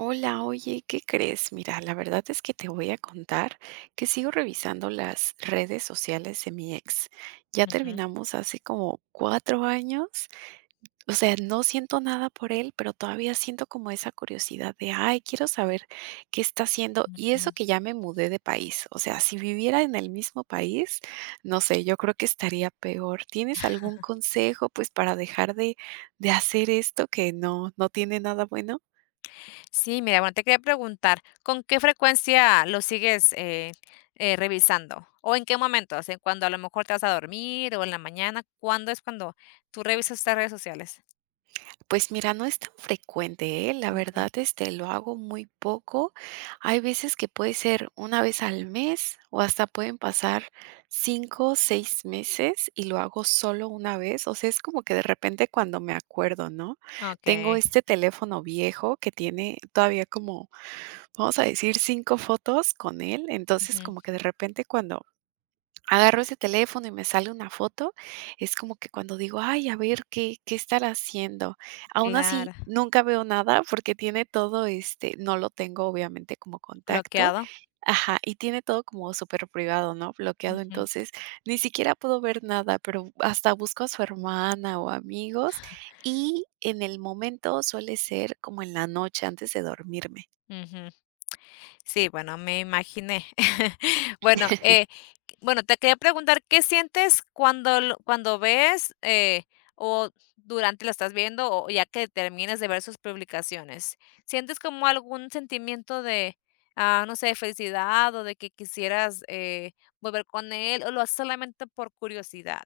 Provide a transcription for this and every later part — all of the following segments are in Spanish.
Hola, oye, ¿qué crees? Mira, la verdad es que te voy a contar que sigo revisando las redes sociales de mi ex. Ya Ujú, terminamos hace como cuatro años. O sea, no siento nada por él, pero todavía siento como esa curiosidad de, ay, quiero saber qué está haciendo. Y eso que ujú. ya me mudé de país. O sea, si viviera en el mismo país, no sé, yo creo que estaría peor. ¿Tienes algún consejo, pues, para dejar de hacer esto que no, no tiene nada bueno? Sí, mira, bueno, te quería preguntar, ¿con qué frecuencia lo sigues, revisando? ¿O en qué momentos? ¿En cuando a lo mejor te vas a dormir o en la mañana? ¿Cuándo es cuando tú revisas estas redes sociales? Pues mira, no es tan frecuente, ¿eh? La Ujú. verdad, este, lo hago muy poco. Hay veces que puede ser una vez al mes o hasta pueden pasar cinco, 6 meses y lo hago solo una vez. O sea, es como que de repente cuando me acuerdo, ¿no? Tengo Okey. este teléfono viejo que tiene todavía como, vamos a decir, 5 fotos con él. Entonces, Ujú. como que de repente cuando agarro ese teléfono y me sale una foto, es como que cuando digo: "Ay, a ver, ¿qué estará haciendo?". Aún así, Claro. nunca veo nada porque tiene todo, este, no lo tengo obviamente como contacto, ¿Bloqueado? ajá, y tiene todo como súper privado, ¿no?, bloqueado, Ujú, entonces ni siquiera puedo ver nada, pero hasta busco a su hermana o amigos, y en el momento suele ser como en la noche antes de dormirme. ujú. Sí, bueno, me imaginé. Bueno, bueno, te quería preguntar, ¿qué sientes cuando ves, o durante lo estás viendo, o ya que termines de ver sus publicaciones? ¿Sientes como algún sentimiento de, ah, no sé, felicidad o de que quisieras, volver con él, o lo haces solamente por curiosidad?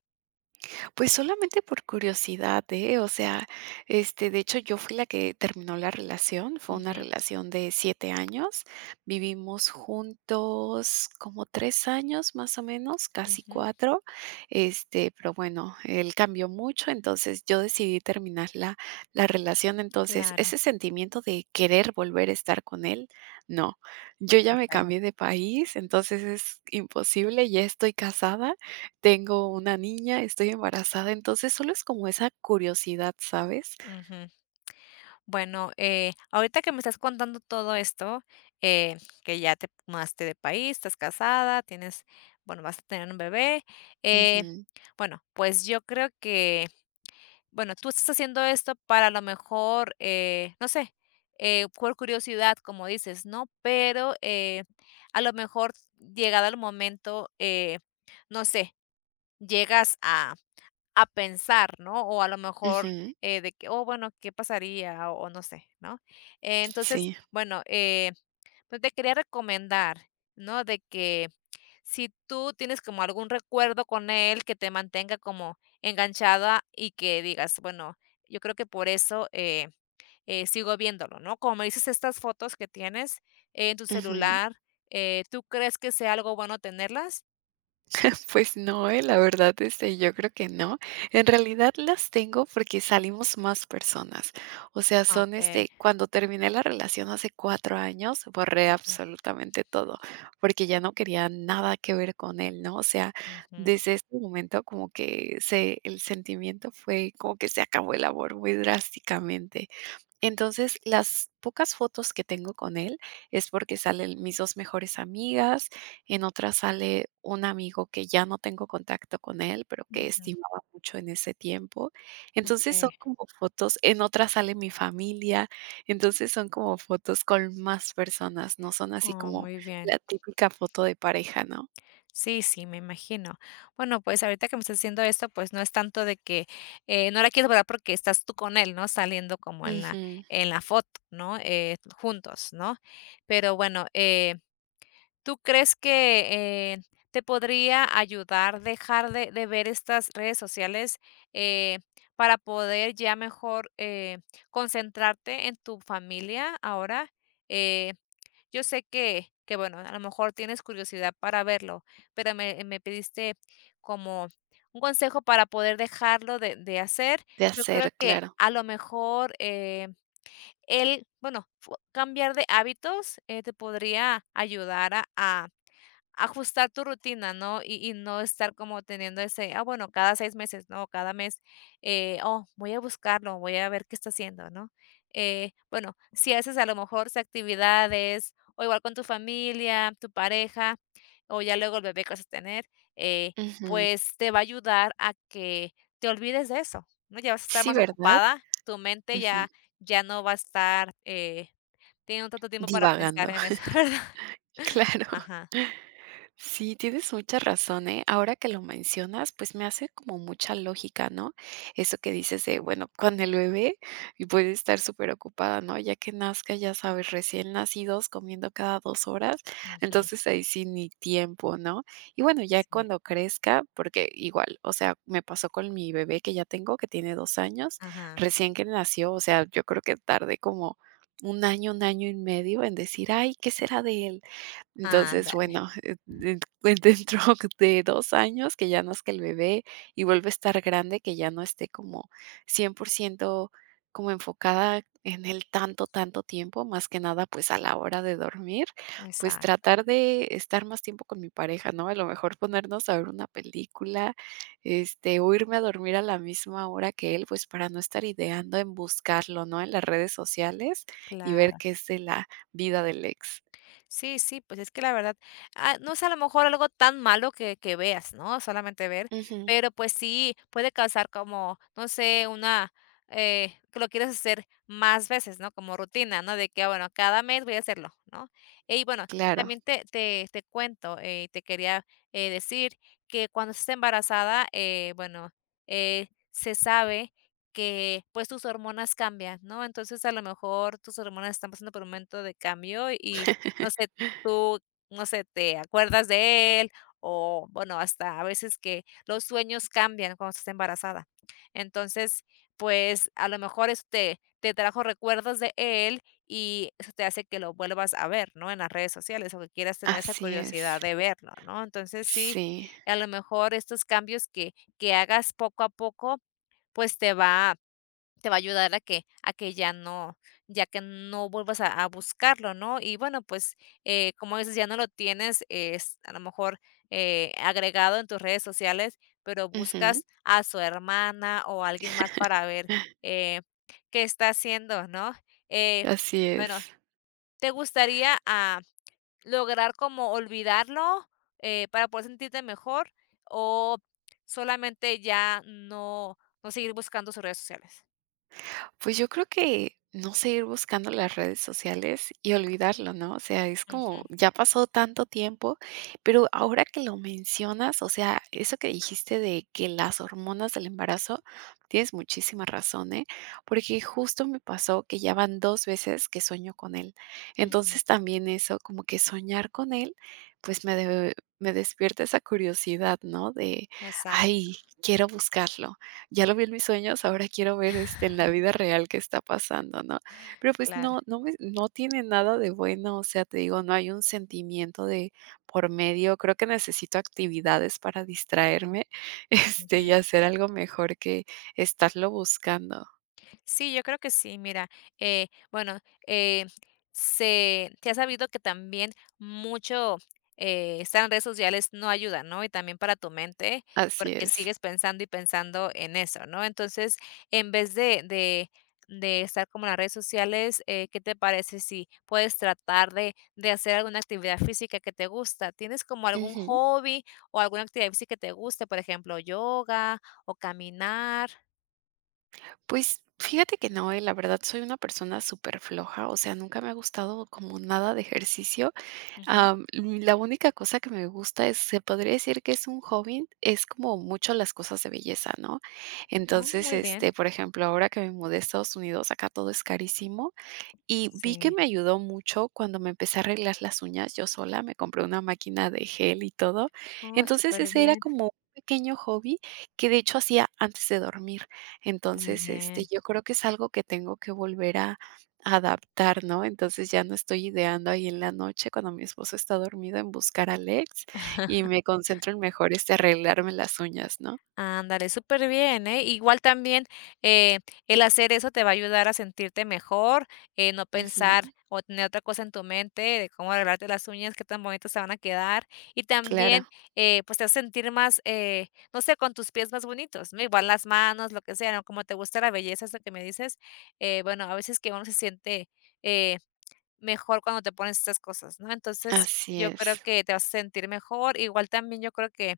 Pues solamente por curiosidad, ¿eh? O sea, este, de hecho, yo fui la que terminó la relación, fue una Ujú, relación de 7 años, vivimos juntos como 3 años más o menos, casi ujú, 4. Este, pero bueno, él cambió mucho, entonces yo decidí terminar la relación. Entonces claro, ese sentimiento de querer volver a estar con él, no, yo ya me okey, cambié de país, entonces es imposible, ya estoy casada, tengo una niña, estoy embarazada, entonces solo es como esa curiosidad, ¿sabes? ujú. Bueno, ahorita que me estás contando todo esto, eh, que ya te mudaste de país, estás casada, tienes bueno, vas a tener un bebé, eh Ujú, bueno, pues yo creo que, bueno, tú estás haciendo esto para a lo mejor, no sé, por curiosidad, como dices, ¿no? Pero a lo mejor llegado el momento, no sé, llegas a pensar, ¿no? O a lo mejor ujú, de que, oh, bueno, ¿qué pasaría? O, no sé, ¿no? Entonces, sí, bueno, pues te quería recomendar, ¿no? De que si tú tienes como algún recuerdo con él que te mantenga como enganchada y que digas, bueno, yo creo que por eso, sigo viéndolo, ¿no? Como me dices estas fotos que tienes en tu ujú. celular, ¿tú crees que sea algo bueno tenerlas? Pues no, la verdad, este, yo creo que no. En realidad las tengo porque salimos más personas. O sea, son, Okey. este, cuando terminé la relación hace 4 años, borré Ujú, absolutamente todo, porque ya no quería nada que ver con él, ¿no? O sea, ujú, desde ese momento como que se el sentimiento fue como que se acabó el amor muy drásticamente. Entonces, las pocas fotos que tengo con él es porque salen mis 2 mejores amigas, en otra sale un amigo que ya no tengo contacto con él, pero que ujú, estimaba mucho en ese tiempo. Entonces, son okey. como fotos, en otra sale mi familia, entonces son como fotos con más personas, no son así Oh, como muy bien. la típica foto de pareja, ¿no? Sí, sí, me imagino. Bueno, pues ahorita que me estás diciendo esto, pues no es tanto de que no la quieres guardar porque estás tú con él, ¿no? Saliendo como Ujú, en la foto, ¿no? Juntos, ¿no? Pero bueno, ¿tú crees que te podría ayudar dejar de ver estas redes sociales eh, para poder ya mejor concentrarte en tu familia ahora? Eh, yo sé que bueno, a lo mejor tienes curiosidad para verlo, pero me pediste como un consejo para poder dejarlo de hacer. de Yo creo hacer, que claro. a lo mejor, el bueno, fu cambiar de hábitos, te podría ayudar a ajustar tu rutina, ¿no? Y no estar como teniendo ese, ah, bueno, cada seis meses, ¿no? Cada mes, oh, voy a buscarlo, voy a ver qué está haciendo, ¿no? Bueno, si haces a lo mejor esas actividades, o igual con tu familia, tu pareja, o ya luego el bebé que vas a tener, eh, Ujú. pues te va a ayudar a que te olvides de eso, ¿no? Ya vas a estar Sí, más ¿verdad? ocupada, tu mente Ujú. ya, ya no va a estar teniendo tanto tiempo para pensar Divagando, en eso, ¿verdad? claro. Ajá. Sí, tienes mucha razón, ¿eh? Ahora que lo mencionas, pues me hace como mucha lógica, ¿no? Eso que dices de, bueno, con el bebé y puede estar súper ocupada, ¿no? Ya que nazca, ya sabes, recién nacidos comiendo cada dos horas, entonces ahí sí ni tiempo, ¿no? Y bueno, ya Sí, cuando crezca, porque igual, o sea, me pasó con mi bebé que ya tengo, que tiene dos años, ajá, recién que nació, o sea, yo creo que tardé como un año y medio en decir, ay, ¿qué será de él? Entonces, ándale, bueno, de pues, dentro de 2 años, que ya nazca el bebé y vuelva a estar grande, que ya no esté como 100% como enfocada en él tanto, tanto tiempo, más que nada, pues, a la hora de dormir, pues, exacto, tratar de estar más tiempo con mi pareja, ¿no? A lo mejor ponernos a ver una película, este, o irme a dormir a la misma hora que él, pues, para no estar ideando en buscarlo, ¿no? En las redes sociales y ver claro. qué es de la vida del ex. Sí, sí, pues es que la verdad, ah, no es a lo mejor algo tan malo que veas, ¿no? Solamente ver, Ujú. pero pues sí, puede causar como, no sé, una, que lo quieras hacer más veces, ¿no? Como rutina, ¿no? De que, ah, bueno, cada mes voy a hacerlo, ¿no? Y bueno, Claro, también te cuento, te quería, decir que cuando estás embarazada, bueno, se sabe que, pues, tus hormonas cambian, ¿no? Entonces, a lo mejor tus hormonas están pasando por un momento de cambio y no sé, tú, no sé, te acuerdas de él o, bueno, hasta a veces que los sueños cambian cuando estás embarazada. Entonces, pues, a lo mejor eso te trajo recuerdos de él y eso te hace que lo vuelvas a ver, ¿no? En las redes sociales o que quieras tener esa así es. curiosidad de verlo, ¿no? Entonces, sí, Sí. a lo mejor estos cambios que hagas poco a poco, pues, te va a ayudar a que ya no ya que no vuelvas a buscarlo, ¿no? Y bueno, pues como dices, ya no lo tienes es a lo mejor agregado en tus redes sociales, pero Ujú. buscas a su hermana o a alguien más para ver eh, qué está haciendo, ¿no? Eh, Así bueno, es. ¿te gustaría ah, lograr como olvidarlo para poder sentirte mejor o solamente ya no, no seguir buscando sus redes sociales? Pues yo creo que, no sé, ir buscando las redes sociales y olvidarlo, ¿no? O sea, es como, ya pasó tanto tiempo, pero ahora que lo mencionas, o sea, eso que dijiste de que las hormonas del embarazo, tienes muchísima razón, ¿eh? Porque justo me pasó que ya van dos veces que sueño con él. Ujú, Entonces también eso, como que soñar con él, pues me, me despierta esa curiosidad, ¿no? De, exacto, ay, quiero buscarlo. Ya lo vi en mis sueños, ahora quiero ver, este, en la vida real qué está pasando, ¿no? Pero, pues, claro, no no me no tiene nada de bueno, o sea, te digo, no hay un sentimiento de por medio. Creo que necesito actividades para distraerme, este, y ujú. hacer algo mejor que estarlo buscando. Sí, yo creo que sí, mira, bueno, eh, se, se ha sabido que también mucho estar en redes sociales no ayuda, ¿no? Y también para tu mente, Así porque es. sigues pensando y pensando en eso, ¿no? Entonces, en vez de estar como en las redes sociales, ¿qué te parece si puedes tratar de hacer alguna actividad física que te gusta? ¿Tienes como algún Ujú. hobby o alguna actividad física que te guste? Por ejemplo, yoga o caminar. Pues, fíjate que no, la verdad soy una persona súper floja, o sea, nunca me ha gustado como nada de ejercicio. Ujú. La única cosa que me gusta es se podría decir que es un hobby, es como mucho las cosas de belleza, ¿no? Oh, Entonces, muy bien. este, por ejemplo, ahora que me mudé a Estados Unidos, acá todo es carísimo, y vi que Sí. me ayudó mucho cuando me empecé a arreglar las uñas yo sola, me compré una máquina de gel y todo. Oh, Entonces, súper ese era bien, como un pequeño hobby que, de hecho, hacía antes de dormir. muy Entonces, este, bien. yo creo que es algo que tengo que volver a adaptar, ¿no? Entonces, ya no estoy ideando ahí en la noche cuando mi esposo está dormido en buscar a ex y me concentro en mejor, este, arreglarme las uñas, ¿no? Ándale, súper bien, ¿eh? Igual también, eh, el hacer eso te va a ayudar a sentirte mejor, no Ujú, pensar o tener otra cosa en tu mente de cómo arreglarte las uñas, qué tan bonitas te van a quedar. Y claro, también, pues, te vas a sentir más, no sé, con tus pies más bonitos, ¿no? Igual las manos, lo que sea, ¿no? Como te gusta la belleza, es lo que me dices, bueno, a veces que uno se siente, eh mejor cuando te pones estas cosas, ¿no? Entonces, así yo creo es. que te vas a sentir mejor. Igual también yo creo que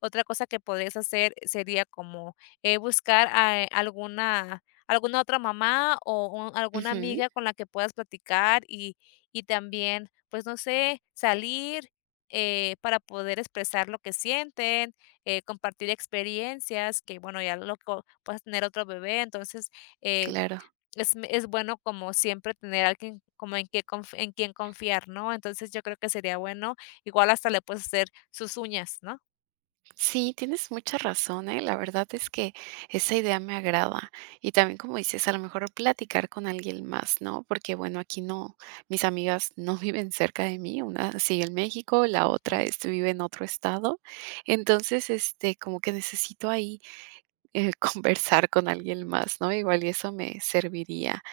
otra cosa que podrías hacer sería como, buscar a, alguna alguna otra mamá o un alguna Ujú, amiga con la que puedas platicar y también, pues, no sé, salir, para poder expresar lo que sienten, compartir experiencias que, bueno, ya lo co puedas tener otro bebé, entonces, eh claro. es me es bueno como siempre tener alguien como en que conf en quien confiar, ¿no? Entonces, yo creo que sería bueno, igual hasta le puedes hacer sus uñas, ¿no? Sí, tienes mucha razón, ¿eh? La verdad es que esa idea me agrada. Y también, como dices, a lo mejor platicar con alguien más, ¿no? Porque, bueno, aquí no, mis amigas no viven cerca de mí. Una sigue en México, la otra, este, vive en otro estado. Entonces, este, como que necesito ahí conversar con alguien más, ¿no? Igual y eso me serviría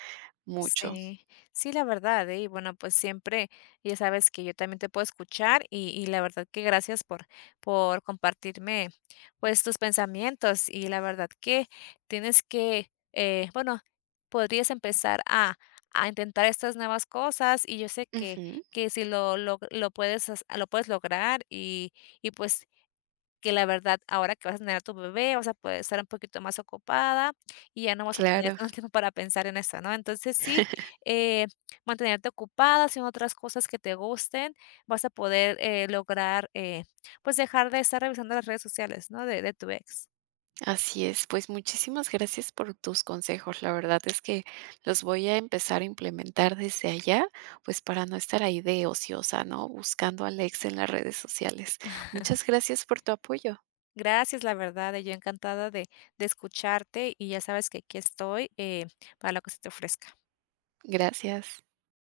mucho. Sí, sí, la verdad, ¿eh? Y bueno, pues siempre, ya sabes que yo también te puedo escuchar y la verdad que gracias por compartirme pues tus pensamientos y la verdad que tienes que, bueno, podrías empezar a intentar estas nuevas cosas y yo sé Ujú, que si lo, lo puedes, lo puedes lograr y pues que la verdad, ahora que vas a tener a tu bebé, vas a poder estar un poquito más ocupada y ya no vas a tener claro. tanto tiempo para pensar en eso, ¿no? Entonces sí, eh, mantenerte ocupada haciendo otras cosas que te gusten, vas a poder lograr, pues dejar de estar revisando las redes sociales, ¿no? De tu ex. Así es, pues muchísimas gracias por tus consejos. La verdad es que los voy a empezar a implementar desde allá, pues para no estar ahí de ociosa, ¿no? Buscando a Alex en las redes sociales. Muchas gracias por tu apoyo. Gracias, la verdad, yo encantada de escucharte y ya sabes que aquí estoy para lo que se te ofrezca. Gracias.